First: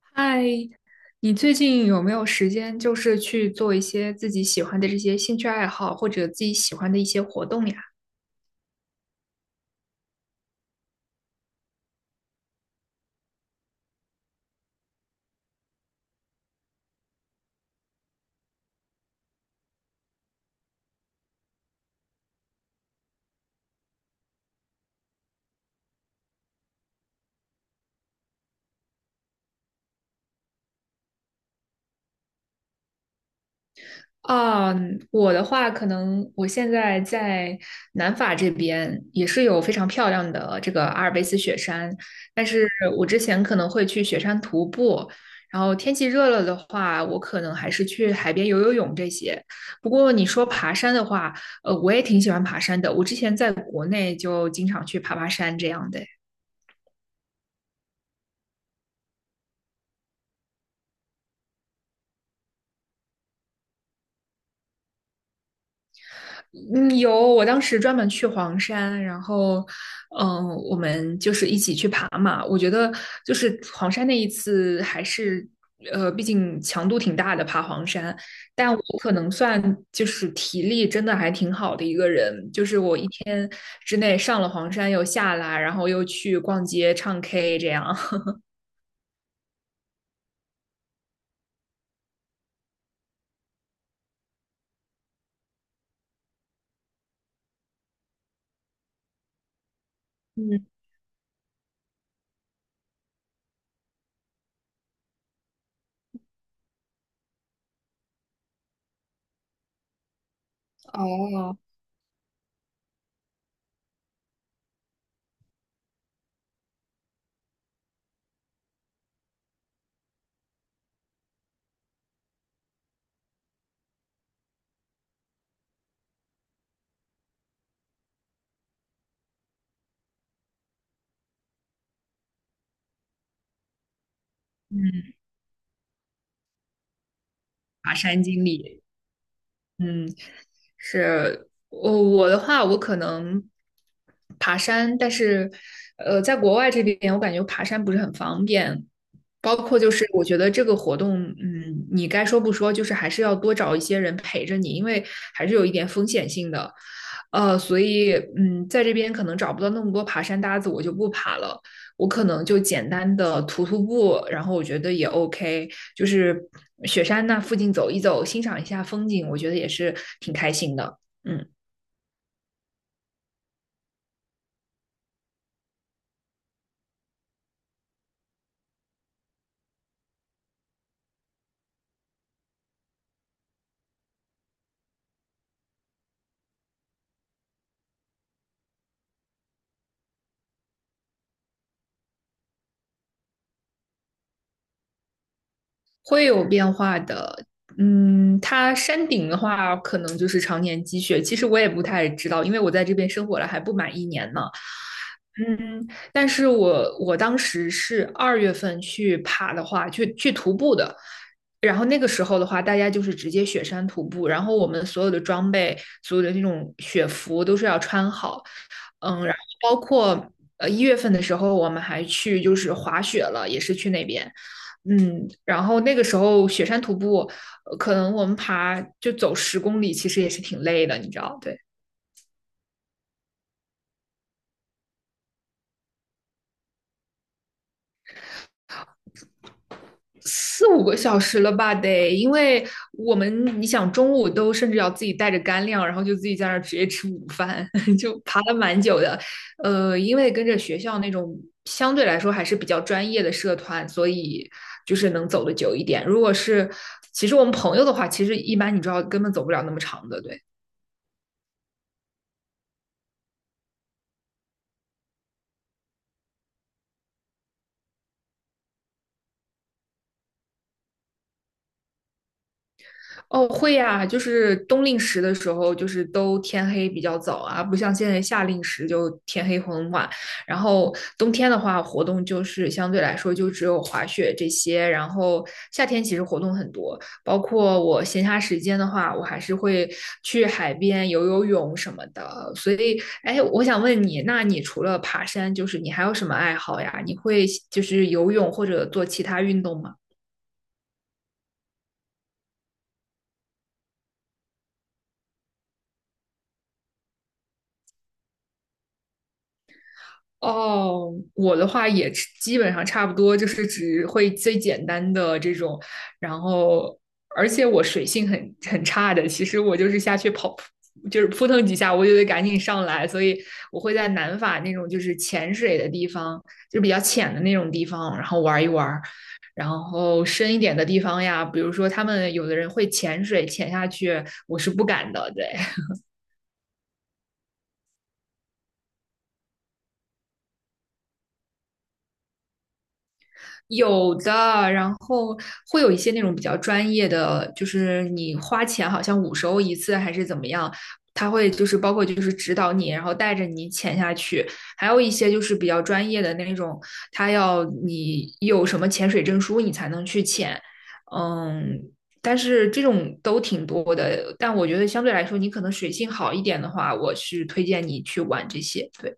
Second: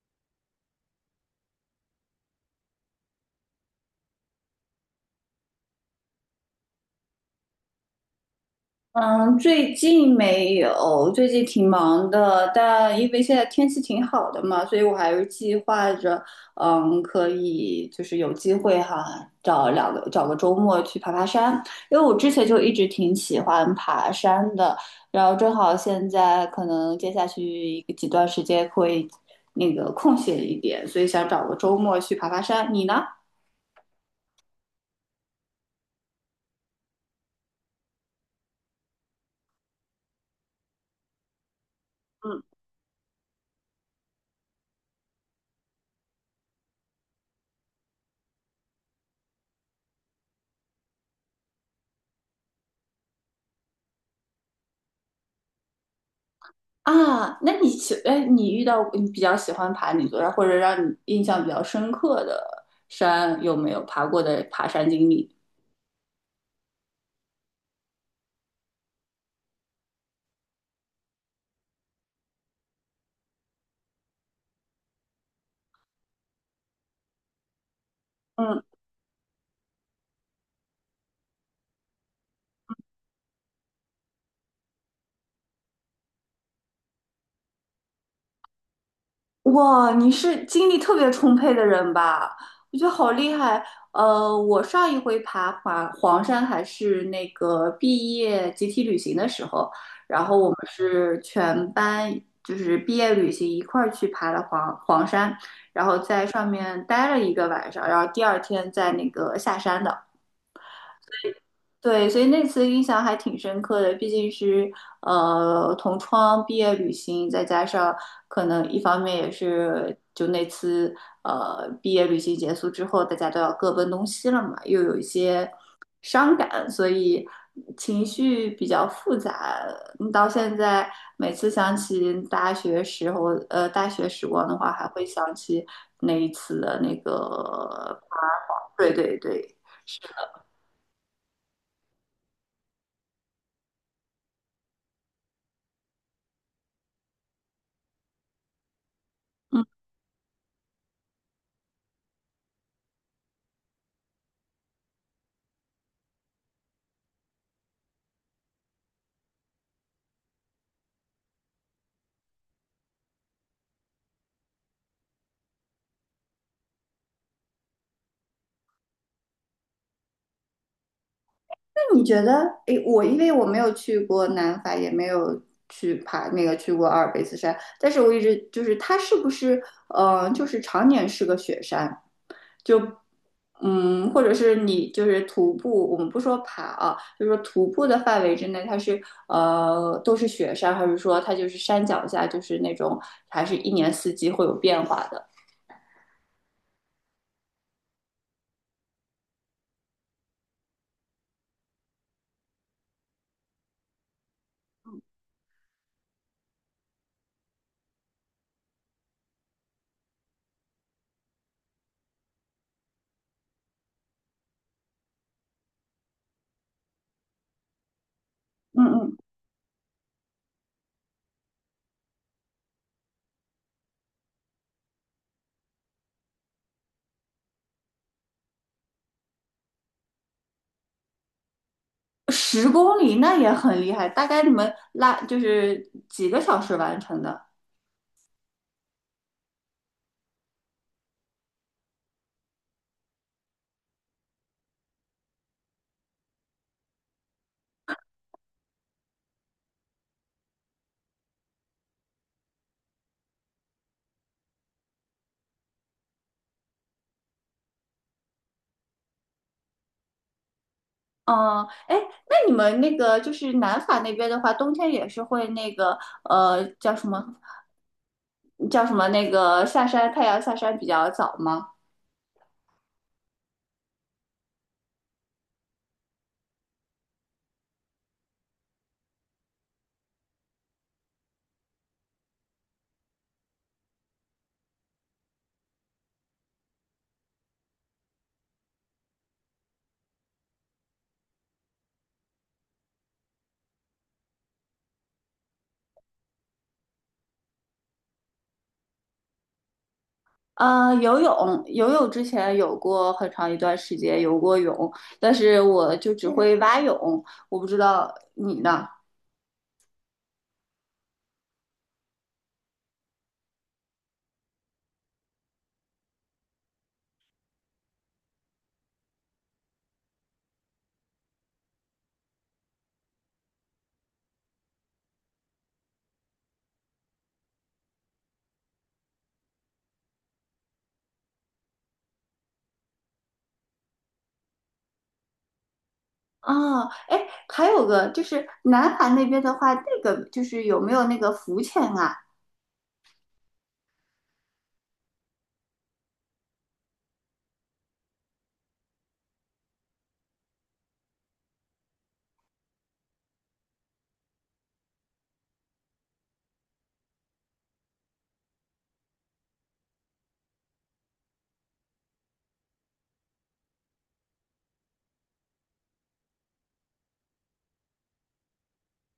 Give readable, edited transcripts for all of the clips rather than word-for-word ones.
嗨，你最近有没有时间，就是去做一些自己喜欢的这些兴趣爱好，或者自己喜欢的一些活动呀？嗯，最近没有，最近挺忙的，但因为现在天气挺好的嘛，所以我还是计划着，可以就是有机会哈，找个周末去爬爬山，因为我之前就一直挺喜欢爬山的，然后正好现在可能接下去几段时间会那个空闲一点，所以想找个周末去爬爬山。你呢？啊，我的话，可能我现在在南法这边也是有非常漂亮的这个阿尔卑斯雪山，嗯。但是我之前可能会去雪山徒步，然后天气热了的话，我可能还是去海边游游泳这些。不过你说爬山的话，我也挺喜欢爬山的，我之前在国内就经常去爬爬山这样的。啊，那你喜，哎，你遇到你比较喜欢爬哪座山，或者让你印象比较深刻的山，有没有爬过的爬山经历？嗯，有，我当时专门去黄山，然后，嗯，我们就是一起去爬嘛。我觉得就是黄山那一次还是，毕竟强度挺大的，爬黄山。嗯，但我可能算就是体力真的还挺好的一个人，就是我一天之内上了黄山又下来，然后又去逛街唱 K 这样。哇，你是精力特别充沛的人吧？我觉得好厉害。我上一回爬黄山还是那个毕业集体旅行的时候，然后我们嗯，是全班就是毕业旅行一块儿去爬了黄山，然后在上面待了一个晚上，然后第二天在那个下山的。哦，对，所以那次印象还挺深刻的，毕竟是同窗毕业旅行，再加上可能一方面也是就那次毕业旅行结束之后，大家都要各奔东西了嘛，又有一些伤感，所以情绪比较复杂。到现在每次想起大学时光的话，还会嗯想起那一次的那个，对对对。嗯。是，我的话，我可能爬山，但是在国外这边，我感觉爬山不是很方便。包嗯。括就是我觉得这个活动，你该说不说，就是还是要多找一些人陪着你，因为还是有一点风险性的。所以在这边可能找不到那么多爬山搭子，我就不爬了。我可能就简单的徒步，然后我觉得也 OK,就是雪山那附近走一走，欣赏一下风景，我觉得也是挺开心的。嗯，你觉得，诶，因为我没有去过南法，也没有去爬那个去过阿尔卑斯山，但是我一直就是它是不是，就是常年是个雪山，就，或者是你就是徒步，我们不说爬啊，就是说徒步的范围之内，它是都是雪山，还是说它就是山脚下就是那种还是一年四季会有变化的？会有变化的。它山顶的话，可能就是常年积雪。其实我也不太知道，因为我在这边生活了还不满一年呢。嗯，但是我当时是2月份去爬的话，去徒步的。然后那个时候的话，大家就是直接雪山徒步，然后我们所有的装备、所有的那种雪服都是要穿好。嗯嗯，然后包括1月份的时候，我们还去就是滑雪了，也是去那边。然后那个时候雪山徒步，可能我们爬就走10公里，其实也是挺累的，你知道，对，10公里那也很厉害，大概你们就是几个小时完成的？四五个小时了吧得，因为我们你想中午都甚至要自己带着干粮，然后就自己在那儿直接吃午饭，就爬了蛮久的。因为跟着学校那种相对来说还是比较专业的社团，所以就是能走得久一点。如果是其实我们朋友的话，其实一般你知道根本走不了那么长的，对。哦，哎，那你们那个就是南法那边的话，冬天也是会那个叫什么叫什么那个下山，太阳下山比较早吗？哦，会呀，就是冬令时的时候，就是都天黑比较早啊，不像现在夏令时就天黑很晚。然后冬天的话，活动就是相对来说就只有滑雪这些。然后夏天其实活动很多，包括我闲暇时间的话，我还是会去海边游游泳什么的。所以，哎，我想问你，那你除了爬山，就是你还有什么爱好呀？你会就是游泳或者做其他运动吗？游泳之前有过很长一段时间游过泳，但是我就只会蛙泳，我不知道你呢。哦，我的话也是基本上差不多，就是只会最简单的这种，然后而且我水性很差的，其实我就是下去跑，就是扑腾几下我就得赶紧上来，所以我会在南法那种就是潜水的地方，就比较浅的那种地方，然后玩一玩然后深一点的地方呀，比如说他们有的人会潜水潜下去，我是不敢的，对。啊，哎，还有个就是南法那边的话，那个就是有没有那个浮潜啊？有的，然后会有一些那种比较专业的，就是你花钱好像50欧一次还是怎么样，他会就是包括就是指导你，然后带着你潜下去，还有一些就是比较专业的那种，他要你有什么潜水证书你才能去潜，嗯，但是这种都挺多的，但我觉得相对来说你可能水性好一点的话，我是推荐你去玩这些，对，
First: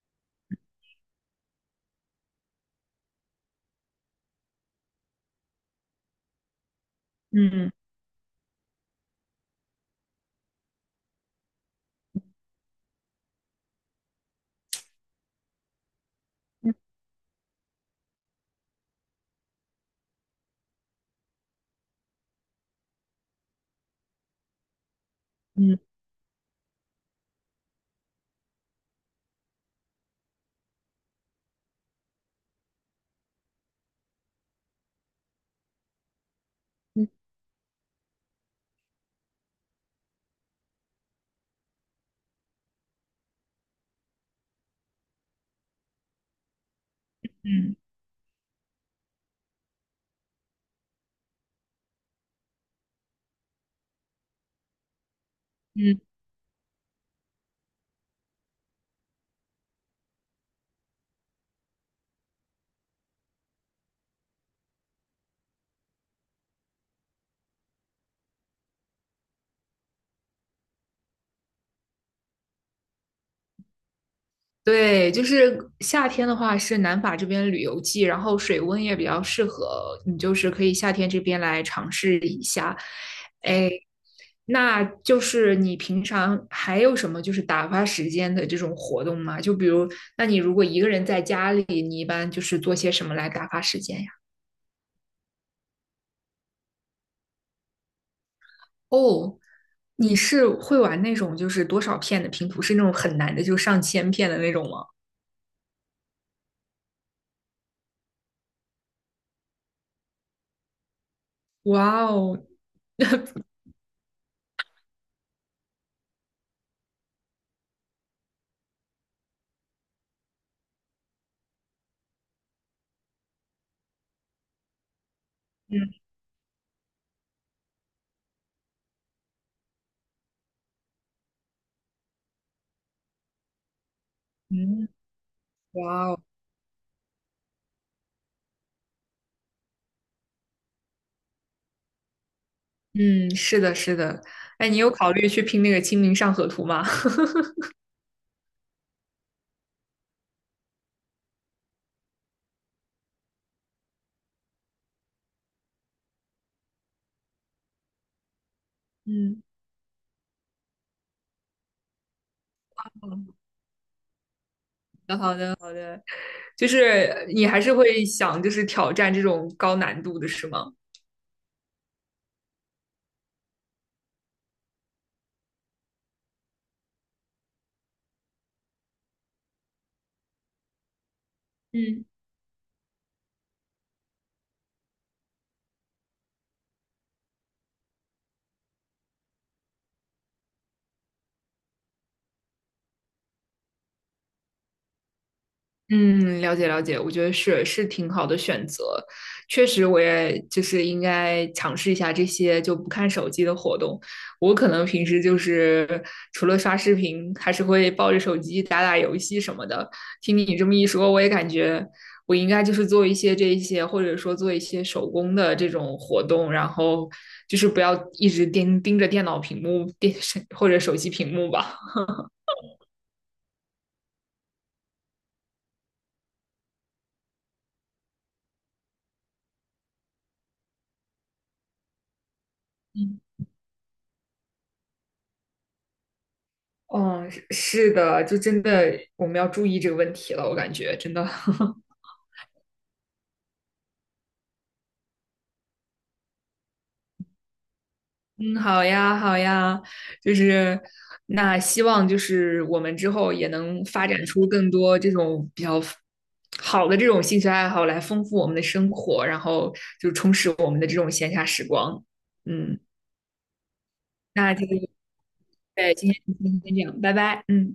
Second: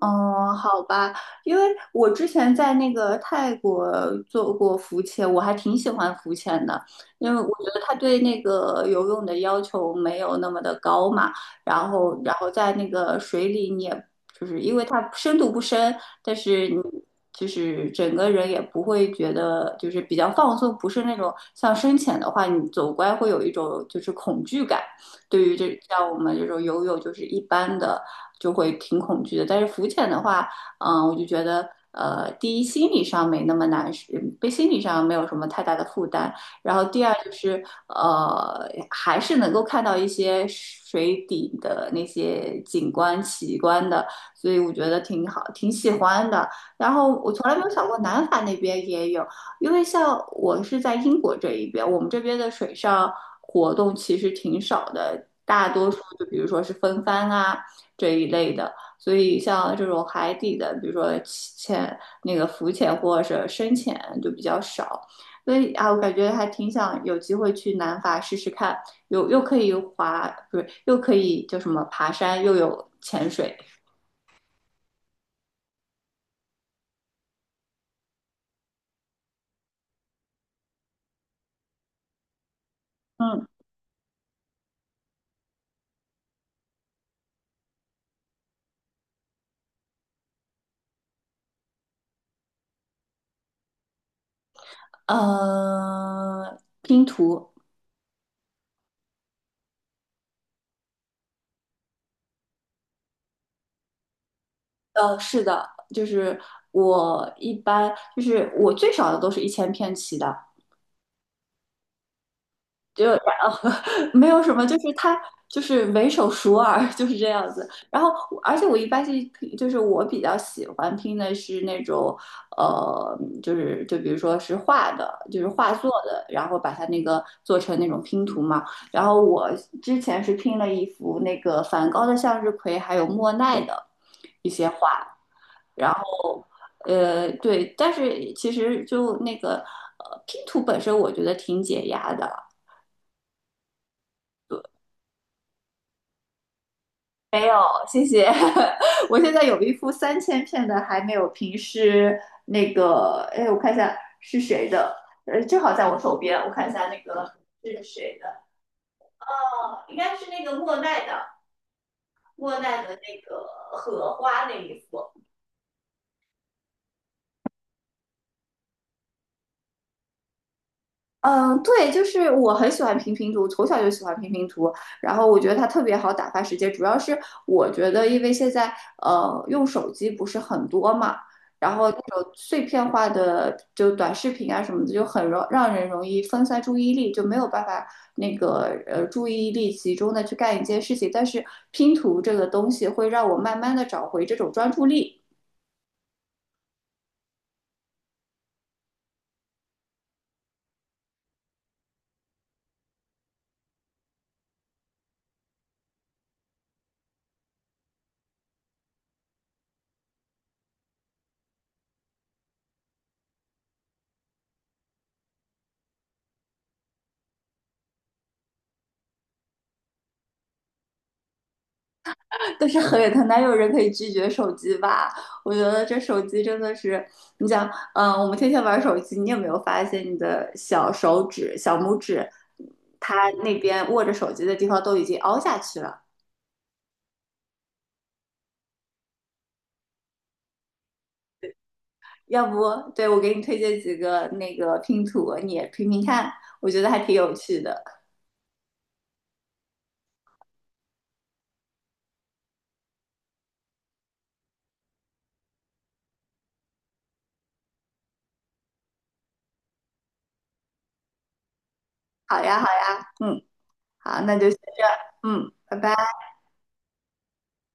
哦，好吧，因为我之前在那个泰国做过浮潜，我还挺喜欢浮潜的，因为我觉嗯得它对那个游泳的要求没有那么的高嘛，然后在那个水里，你也就是因为它深度不深，但是你嗯就是整个人也不会觉得就是比较放松，不是那种像深潜的话，你走过来会有一种就是恐惧感。对于这嗯像我们这种游泳，就是一般的就会挺恐惧的。但是浮潜的话，我就觉得，第一心理上没那么难，是被心理上没有什么太大的负担。然后第二就是，还是能够看到一些水底的那些景观奇观的，所以我觉得挺好，挺喜欢的。然后我从来没有嗯想过南法那边也有，因为像我是在英国这一边，我们这边的水上活动其实挺少的，大多数嗯。就比如说是风帆啊这一类的，所以像这种海底的，比如说那个浮潜或者是深潜就比较少。所以啊，我感觉还挺想有机会去南法试试看，又可以滑，不是又可以叫什么爬山，又有潜水，对，就是夏天的话是南法这边旅游季，然后水温也比较适合，你就是可以夏天这边来尝试一下。嗯哎，那就是你平常还有什么就是打发时间的这种活动吗？就比如，那你如果一个人在家里，你一般就是做些什么来打发时间呀？拼图。哦，你是会玩那种就是多少片的拼图，是那种很难的，就上千片的那种吗？是的，就是我一般就是我最少的都是1000片起的，哇哦，就然后 没有什么，就是它就是唯手熟耳就是这样子。然后我而且我一般是就是我比较喜欢拼的是那种就比如说是画的，就是画嗯作的，然后把它那个做成那种拼图嘛。然后我之前是拼了一幅那个梵高的向日葵，还有莫奈的。一些。嗯，哇哦。对，但是其实就那个拼图本身，我觉得挺解压的。嗯，是的，是的。哎，你有考虑去拼那个《清明上河图》吗？没有，谢谢。我现在有一幅3000片的还没有平，是那个，哎，我看一下是谁的，正好在我手边，我看一下那个是谁的。嗯，哦，应该是那个莫奈的，那好个荷花那一幅。的，好的，好的。就是你还是会想，就是挑战这种高难度的，是吗？嗯，对，就是我很喜欢拼拼图，从小就喜欢拼拼图，然后我觉得它特别好打发时间。主要是我觉得，因为现在用手机不是很多嘛，然后那嗯。种碎片化的就短视频啊什么的，就让人容易分散注意力，就没有办法那个注意力集中的去干一件事情。但是拼图这个东西会让我慢慢的找回这种专注力。嗯，了解了解，我觉得是是挺好的选择，确实我也就是应该尝试一下这些就不看手机的活动。我可能平时就是除了刷视频，还是会抱着手机打打游戏什么的。听你这么一说，我也感觉我应该就是做一些这一些，或者说做一些手工的这种活动，然后就是不要一直盯着电脑屏幕、电视或者手机屏幕吧。但是哪有人可以拒绝手机吧？我觉得这手机真的是，你想，我们天天玩手机，你有没有发现你的小手指、小拇指，它那边握着手机的地方都已经凹下去了？哦，是是的，就真的我们要注意这个问题了，我感觉真的。要不，对，我给你推荐几个那个拼图，你也拼拼看，我觉得还挺有趣的。嗯，好呀，好呀，就是那希望就是我们之后也能发展出更多这种比较好的这种兴趣爱好来丰富我们的生活，然后就充实我们的这种闲暇时光。好呀，好嗯，呀，嗯，好，那就那先这个这样，嗯，拜拜。对，今天就先这样，拜拜。嗯。